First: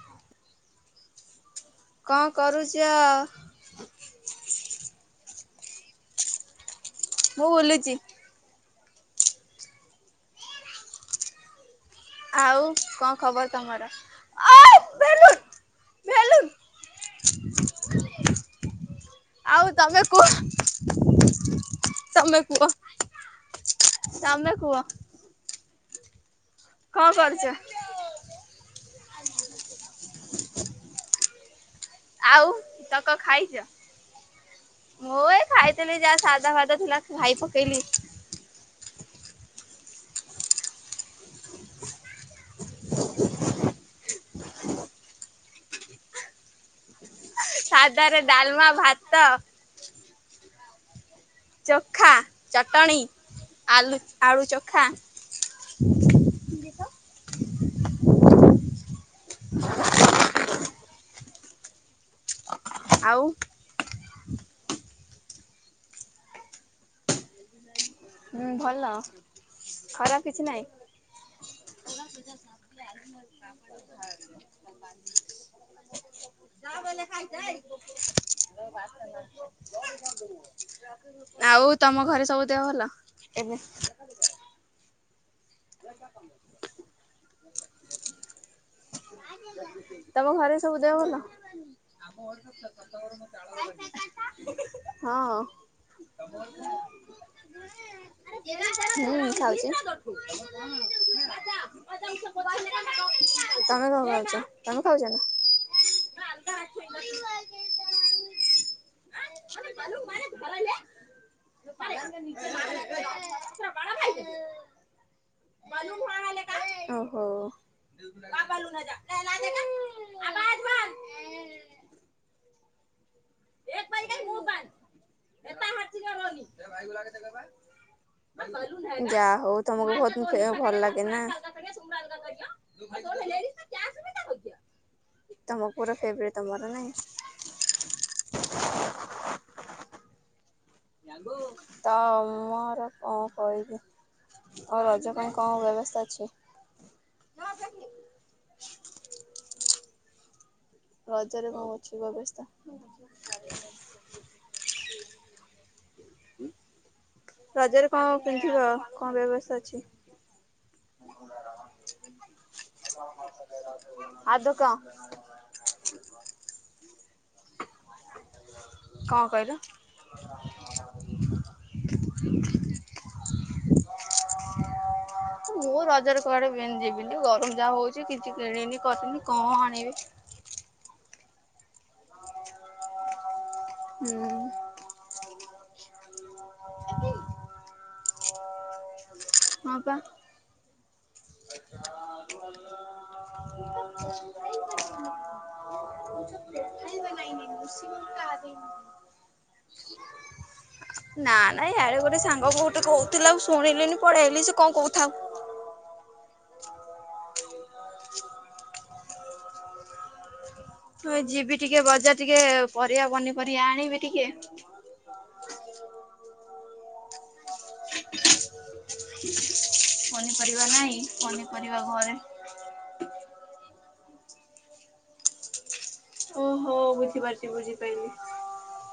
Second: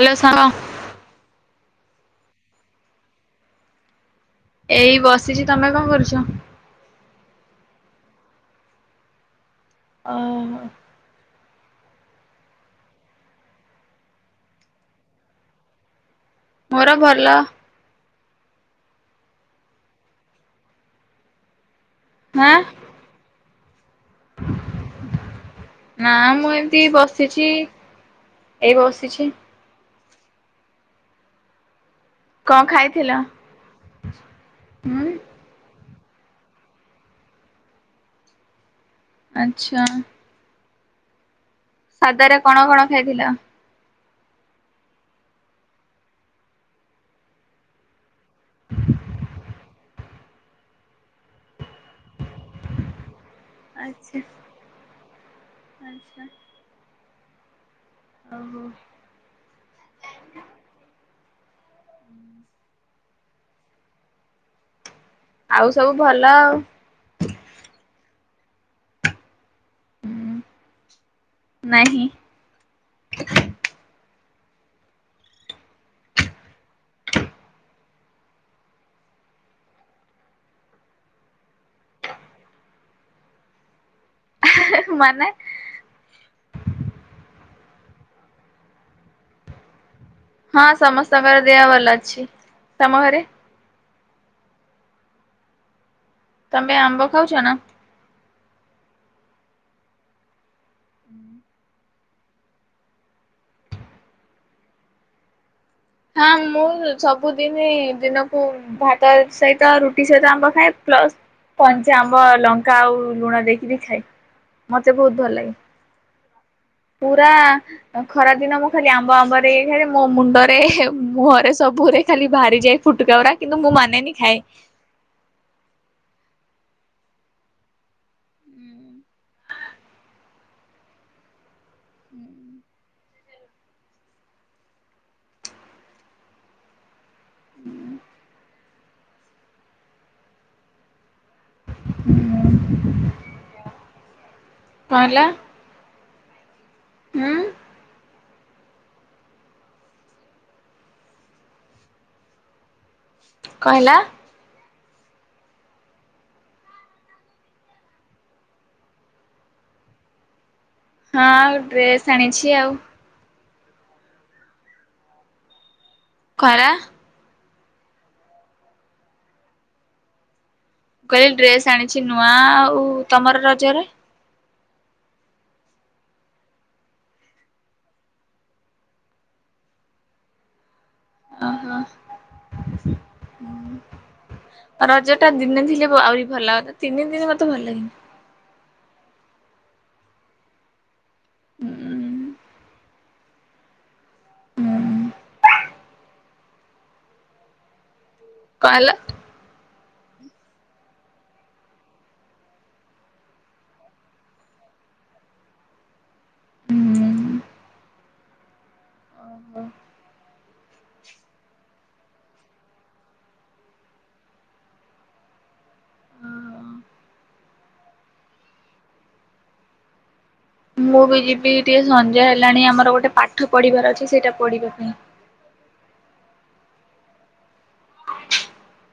Hello ସାଙ୍ଗ। କଣ କରୁଛ? ଏଇ ବସିଛି। ତମେ କଣ କରୁଛ? ମୁଁ ବୁଲୁଛି। ଓହୋ। ଆଉ କଣ ଖବର ତମର? ଆ ବେଲୁନ ବେଲୁନ। ମୋର ଭଲ ଆଉ ତମେ କୁହ। ତମେ ହାଁ କୁହ ତମେ କୁହ। ନା ମୁଁ ଏମିତି କଣ କରୁଛ? ବସିଛି ଏଇ ବସିଛି। ଆଉ କଣ ତମେ ଖାଇଥିଲ? କଣ ଖାଇଛ? ହୁଁ ମୁଁ ଏ ଖାଇ ଖାଇଥିଲି ଯାହା ସାଧା ଫାଦା ଥିଲା ଖାଇ ପକେଇଲି। ଆଚ୍ଛା। ସାଦା ରେ କଣ କଣ ଖାଇଥିଲ? ସାଧାରେ ଡାଲମା ଭାତ ଚୋଖା ଚଟଣି ଆଲୁ ଆଚ୍ଛା ଆଳୁ ଚୋଖା। ଆଚ୍ଛା। ଓହୋ। ଆଉ। ଆଉ ସବୁ ଭଲ ଆଉ। ହୁଁ ଭଲ। ଖରାପ କିଛି ନାହିଁ। ନାହିଁ [unintelligible] [unintelligible] ଆଉ ତମ ଘରେ ସବୁ ଦେହ ଭଲ ଏବେ? ହେ ମାନେ? [unintelligible] [unintelligible] ତମ ଘରେ ହଁ ସବୁ ଦେହ ଭଲ? ସମସ୍ତଙ୍କର ଦେହ ଭଲ ଅଛି। ତମ ଘରେ ହଁ। ତମେ ଆମ୍ବ ଖାଉଛ ନା? ହୁଁ ଖାଉଛି। ତମେ କଣ ଖାଉଛ ତମେ ଖାଉଛ ନା। ହଁ ମୁଁ ସବୁଦିନ ଦିନକୁ। ଭାତ ସହିତ ରୁଟି ସହିତ ଆମ୍ବ ଖାଏ ପ୍ଲସ। କଞ୍ଚା ଆମ୍ବ ଲଙ୍କା ଆଉ ଲୁଣ ଦେଇକି ବି ଖାଏ ମତେ ବହୁତ ଭଲ ଲାଗେ। [unintelligible] ପୁରା ଖରା ଦିନ ମୁଁ ଖାଲି ଆମ୍ବ ଆମ୍ବରେ ଖାଲି ମୋ ମୁଣ୍ଡରେ ମୁହଁରେ ସ ସବୁରେ ଖାଲି ବାହାରିଯାଏ ଫୁଟକାଗୁରା କିନ୍ତୁ ମୁଁ ମାନେନି ଖାଏ। [unintelligible] ଯା ହଉ ତମକୁ ବହୁତ ଖାଇବାକୁ ଭଲ ଲାଗେ ନା। ତମ ପୁରା ଫେବ୍ରେଟ ତମର ନାଇଁ। ହୁଁ। [unintelligible] [unintelligible] ତମର କଁ କହିବି ଆଉ କଣ ରଜ ହେଲା ପାଇଁ କଁ ବ୍ୟବସ୍ଥା ଅଛି। ହୁଁ। ରଜରେ କଁ ଅଛି ବ୍ୟବସ୍ଥା। କଁ ହେଲା। ରଜରେ କଣ ପିନ୍ଧିବ କଣ ବ୍ୟବସ୍ଥା ଅଛି। ହଁ ଡ୍ରେସ୍ ଆଣିଛି ଆଉ। ଆ ଦୁ କଁ। ଖରା। କଁ କହିଲ? ମୁଁ କହିଲି ଡ୍ରେସ୍ ଆଣିଛି ନୂଆ ଆଉ ତମର ରଜରେ। ମୁଁ ରଜରେ କୁଆଡେ ପି ଯିବିନି ଗରମ ଯାହା ହଉଛି କିଛି କିଣିନି କରିନି କଁ ଆଣିବି। ଅ ହୋ। ହୁଁ। ରଜ ଟା ଦିନେ ଥିଲେ ଭ ଆହୁରି ଭଲ ଲାଗନ୍ତା ତିନି ଦିନି ମତେ ଭଲ ଲାଗେନି। ହଁ ପା। ହୁଁ ହୁଁ [unintelligible] କଁ ହେଲା। ନା ନାଇଁ ୟାଡେ ଗୋଟେ ସାଙ୍ଗ ଗୋଟେ କହୁଥିଲା ମୁ ଶୁଣିଲିନି। ପଳେଇ ଆଇଲି ସେ କଁ କହୁଥାଉ। ଓ ହୋ। ମୁଁ ଏ ଯିବି ଟିକେ ବଜାର ଟିକେ ପରିବା ପନିପରିବା ଆଣିବି ଟିକେ। ପନିପରିବା ନାଇଁ ମୁଁ ବି ଯିବି ଟିକେ ପନିପରିବା ଘରେ। ସଞ୍ଜ ହେଲାଣି ଆମର ଗୋଟେ ପାଠ ପଢିବାର ଅଛି ସେଇଟା ପଢିବା ପାଇଁ। ଓହୋ ବୁଝିପାରୁଛି ବୁଝିପାଇଲି।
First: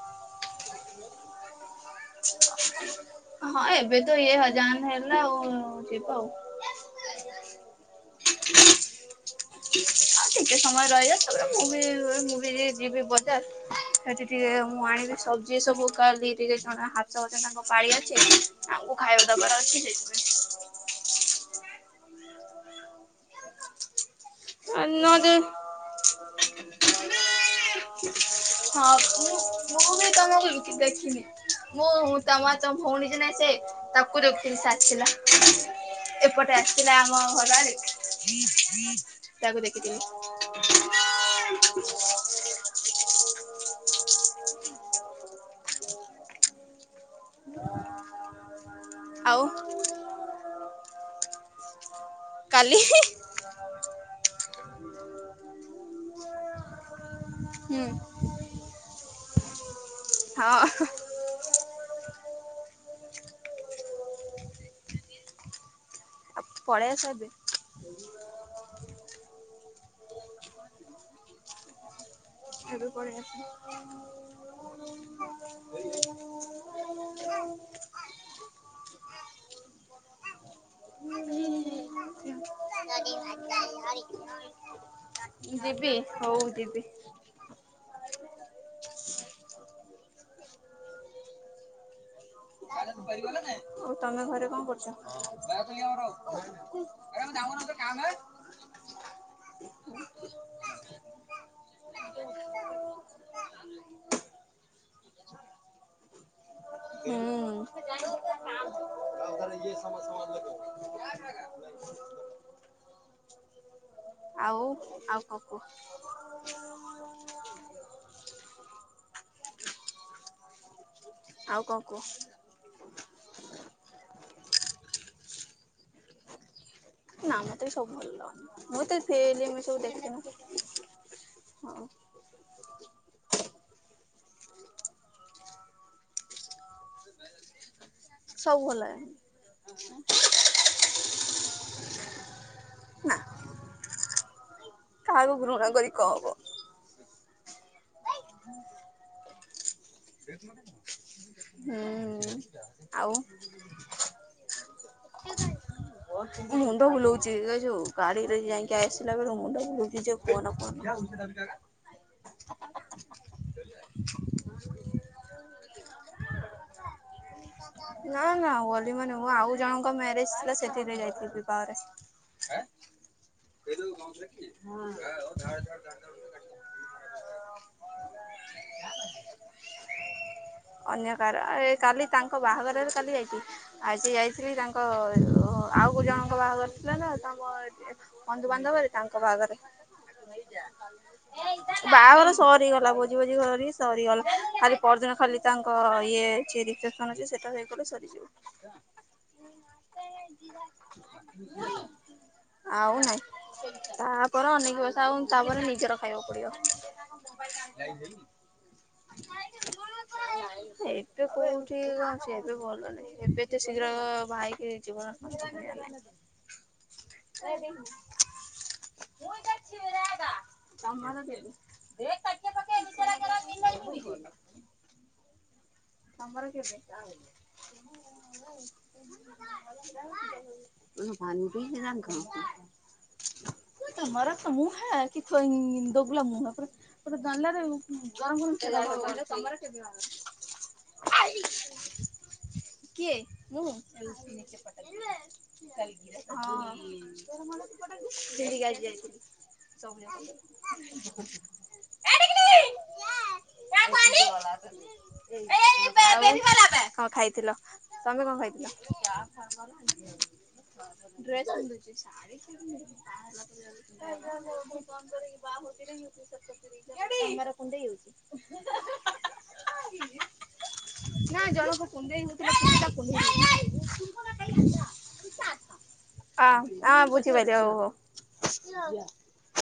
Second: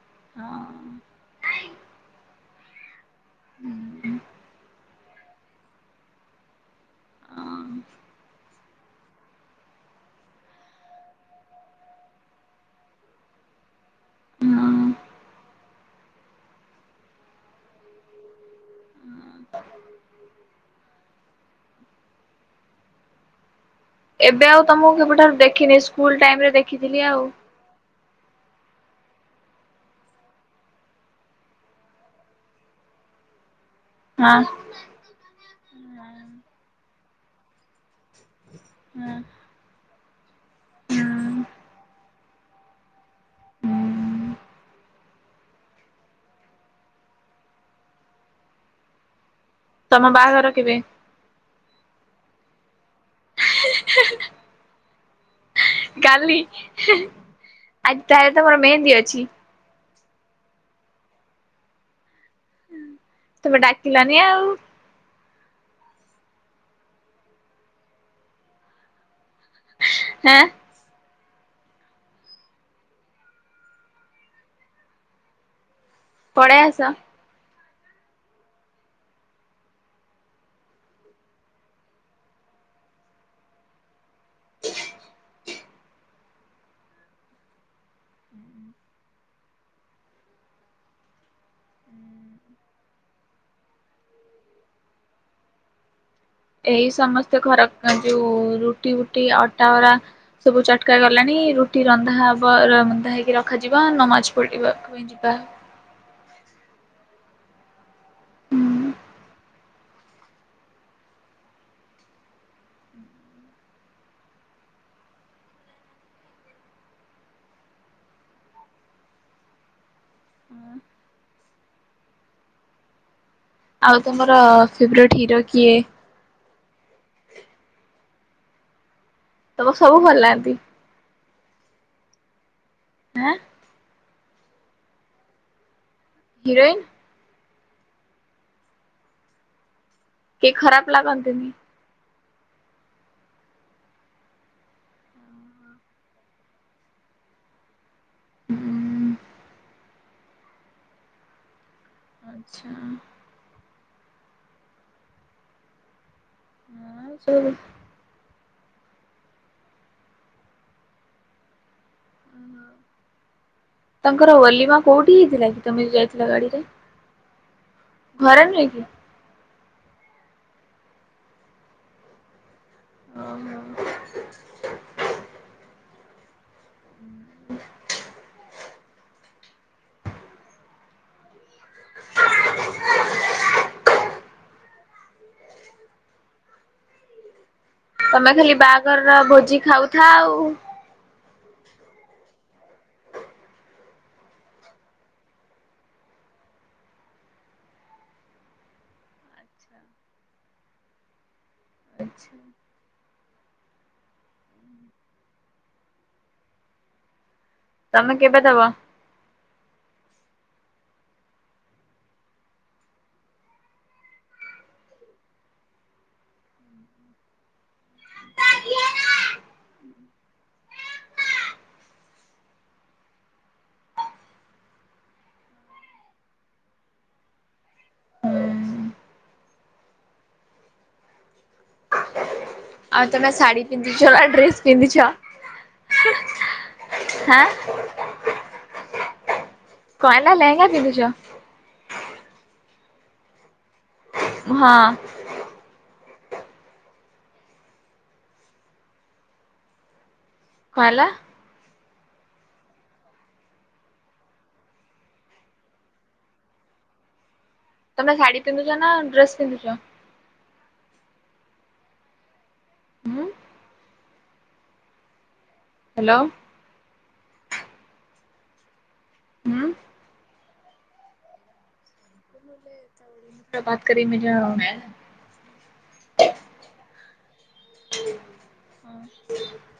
ହଁ। ହଁ ଏବେ ତ ଏ ହଜାନ ହେଲା ଆଉ ଯିବ। ହଁ ଟେକେ ସମୟ ରହିଯା ତାପରେ ମୁଁ ବି ମୁଁ ବି ଯିବି ବଜାର। ସେଠି ଟିକେ ମୁଁ ଆଣିବି ସବଜି ସବୁ କାଲି ଟିକେ ଜଣେ ହାପସ୍ ଅଛନ୍ତି ତାଙ୍କ ପାଳି ଅଛି। ଆମକୁ ଖାଇବା ଦବାର ଅଛି ସେଇଥିପାଇଁ। ଏବେ ଆଉ ତମକୁ ନଦେ କେବେଠାରୁ ଦେଖିନି ସ୍କୁଲ ଟାଇମ ରେ ଦେଖିଥିଲି ଆଉ। ହଁ ମୁଁ ମୁଁ ବି ତମ କୁ ଦେଖିନି। ମୁଁ ତମ ତମ ଭଉଣୀ ସିନା ସେ ତ କୁ ହଁ। ଦେଖୁଥିଲ ସେ ଆସିଲା ଏପଟେ ଆସିଲା ଆମ ଘର ଆଡେ। ତାକୁ ଦେଖିଥିଲି। ହଁ ଓ ହୋ ହୁଁ। ଆଉ। ତମ ବାଆଘର କେବେ। କାଲି ହି। କାଲି ଆଜି ହେ ହୁଁ ଆଜି ତାହେଲେ ତମର ମେହେନ୍ଦୀ ଅଛି। ହଁ। ତମେ ଡାକିଲନି ଆଉ। ପଳେଇ ଆସ ଏବେ। ହାଁ। ଏବେ ପଳେଇ ଆସ। ପଳେଇ ଆସ। ଯିବି ହଉ ଯିବି। ଆଉ ତମେ ଘରେ କଣ କରୁଚ? ଏଇ ସମସ୍ତେ ଘର କା ଯୋଉ ରୁଟି ବୁଟି ଅଟା ଗୋରା। ସବୁ ଚଟକା ଗଲାଣି ରୁଟି ରନ୍ଧା ହବ ରନ୍ଧା ହେଇକି ରଖାଯିବ ନମାଜ ପଡିବ। ପୋଇ ଯିବା। ହୁଁ। ହୁଁ ସମ ସମମାନ ଲ ଆଉ ଆଉ କଁ କୁହ। ଆଉ କଁ କୁହ। ଆଉ ତମର ଫେବରେଟ ହିରୋ କିଏ? ନା ମତେ ସବୁ ଭଲ ମତେ। ହେ ଜିମି ତମକୁ ସବୁ ଭଲ ଦେଖିମା ଲାଗନ୍ତି ହଉ ଆଁ ହିରୋଇନ୍। ସବୁ ଭଲଲାଗେ। କିଏ ଖରାପ ଲାଗନ୍ତିନୀ। ନା କାହାକୁ ଘୃଣା କରି କଁ ହବ। ହୁଁ [inaudible] ହୁଁ ଆଚ୍ଛା ଆଉ। ମୁଣ୍ଡ ହଁ ବୁଲଉଛି ସବୁ ଯେ ଯଉ ଗାଡିରେ ଯାଇଁକି ଆସିଲା ବେଳୁ ମୁଣ୍ଡ ବୁଲଉଛି ଯଉ କୁହନା କୁହନା। ତାଙ୍କର ଓଲିମା କୋଉଠି ହେଇଥିଲା କି ତମେ ଯାଇଥିଲା ଗାଡି ରେ? ନା ନା କି? ଓଲିମା ନୁହୁଁ ମୁଁ ଆଉ ଜଣଙ୍କ ମ୍ୟାରେଜ ଥିଲା ସେଥିରେ ଯାଇଥିଲି ବିବାହରେ। ଓହୋ ହଁ ହ [inaudible] ଅନ୍ୟ କାର କାଲି ତାଙ୍କ ବାହାଘର କାଲି ଯାଇଥିଲି। ଆଜି ଯାଇଥିଲି ତାଙ୍କ ଆଉ ଜଣଙ୍କ ବାହାଘର ଥିଲା ନା ତାଙ୍କ ତମେ ଖାଲି ବନ୍ଧୁବାନ୍ଧବରେ ତାଙ୍କ ବାହାଘରର ଭୋଜି ଖାଉଥା ଆଉ ଏଇ [inaudible] ବାହାଘର ସରିଗଲା ଭୋଜି ଭୋଜି କରି ସରିଗଲା ଖାଲି ପରଦିନ ଖାଲି ତାଙ୍କ ଇଏ ରିସେପସନ ସେଟା ହେଇଗଲେ ସରିଯିବ। [inaudible] ଆଉ ନାଇଁ ତାପରେ ଅନେକି ବସ ଆଉ ତାପରେ ନିଜର ଖାଇବାକୁ ପଡିବ। ମୁବାଇ [inaudible] [unintelligible] ତମେ କେବେ ଦବ? ଏବେ ଭଲ ନାହିଁ ଏବେ ତ ଶୀଘ୍ର ଭାଇକି ଜୀବନ ଆରେ [inaudible] [inaudible] [unintelligible] ତମର କେବେ [unintelligible] [unintelligible] ଆଉ ତମେ ଶାଢୀ ପିନ୍ଧିଛ ନା ଡ୍ରେସ ପିନ୍ଧିଛ [unintelligible] ହାଁ କଣ ହେଲା ଲେହେଙ୍ଗା ପିନ୍ଧିଛ? [unintelligible] କିଏ ହଁ ମୁଁ? ହଁ ସେକ କଣ ହେଲା ଆଜି [unintelligible] [unintelligible] [inaudible] କଣ ଖାଇଥିଲ ତମେ କଣ ଶାଢୀ ଖାଇଥିଲ। ପିନ୍ଧୁଛ ନା ଡ୍ରେସ ପିନ୍ଧୁଛ? ଡ୍ରେସ କନ୍ଧୁଛି [inaudible] ହୁଁ ହ୍ୟାଲୋ [unintelligible] ତମର କୁଣ୍ଡେଇ ହଉଛି। ହଁ। ନାଁ ଜଣକ [unintelligible] ହଁ, ହଁ ବୁଝିପାରିଲି ହଉ, ହୁଁ। ହଉ।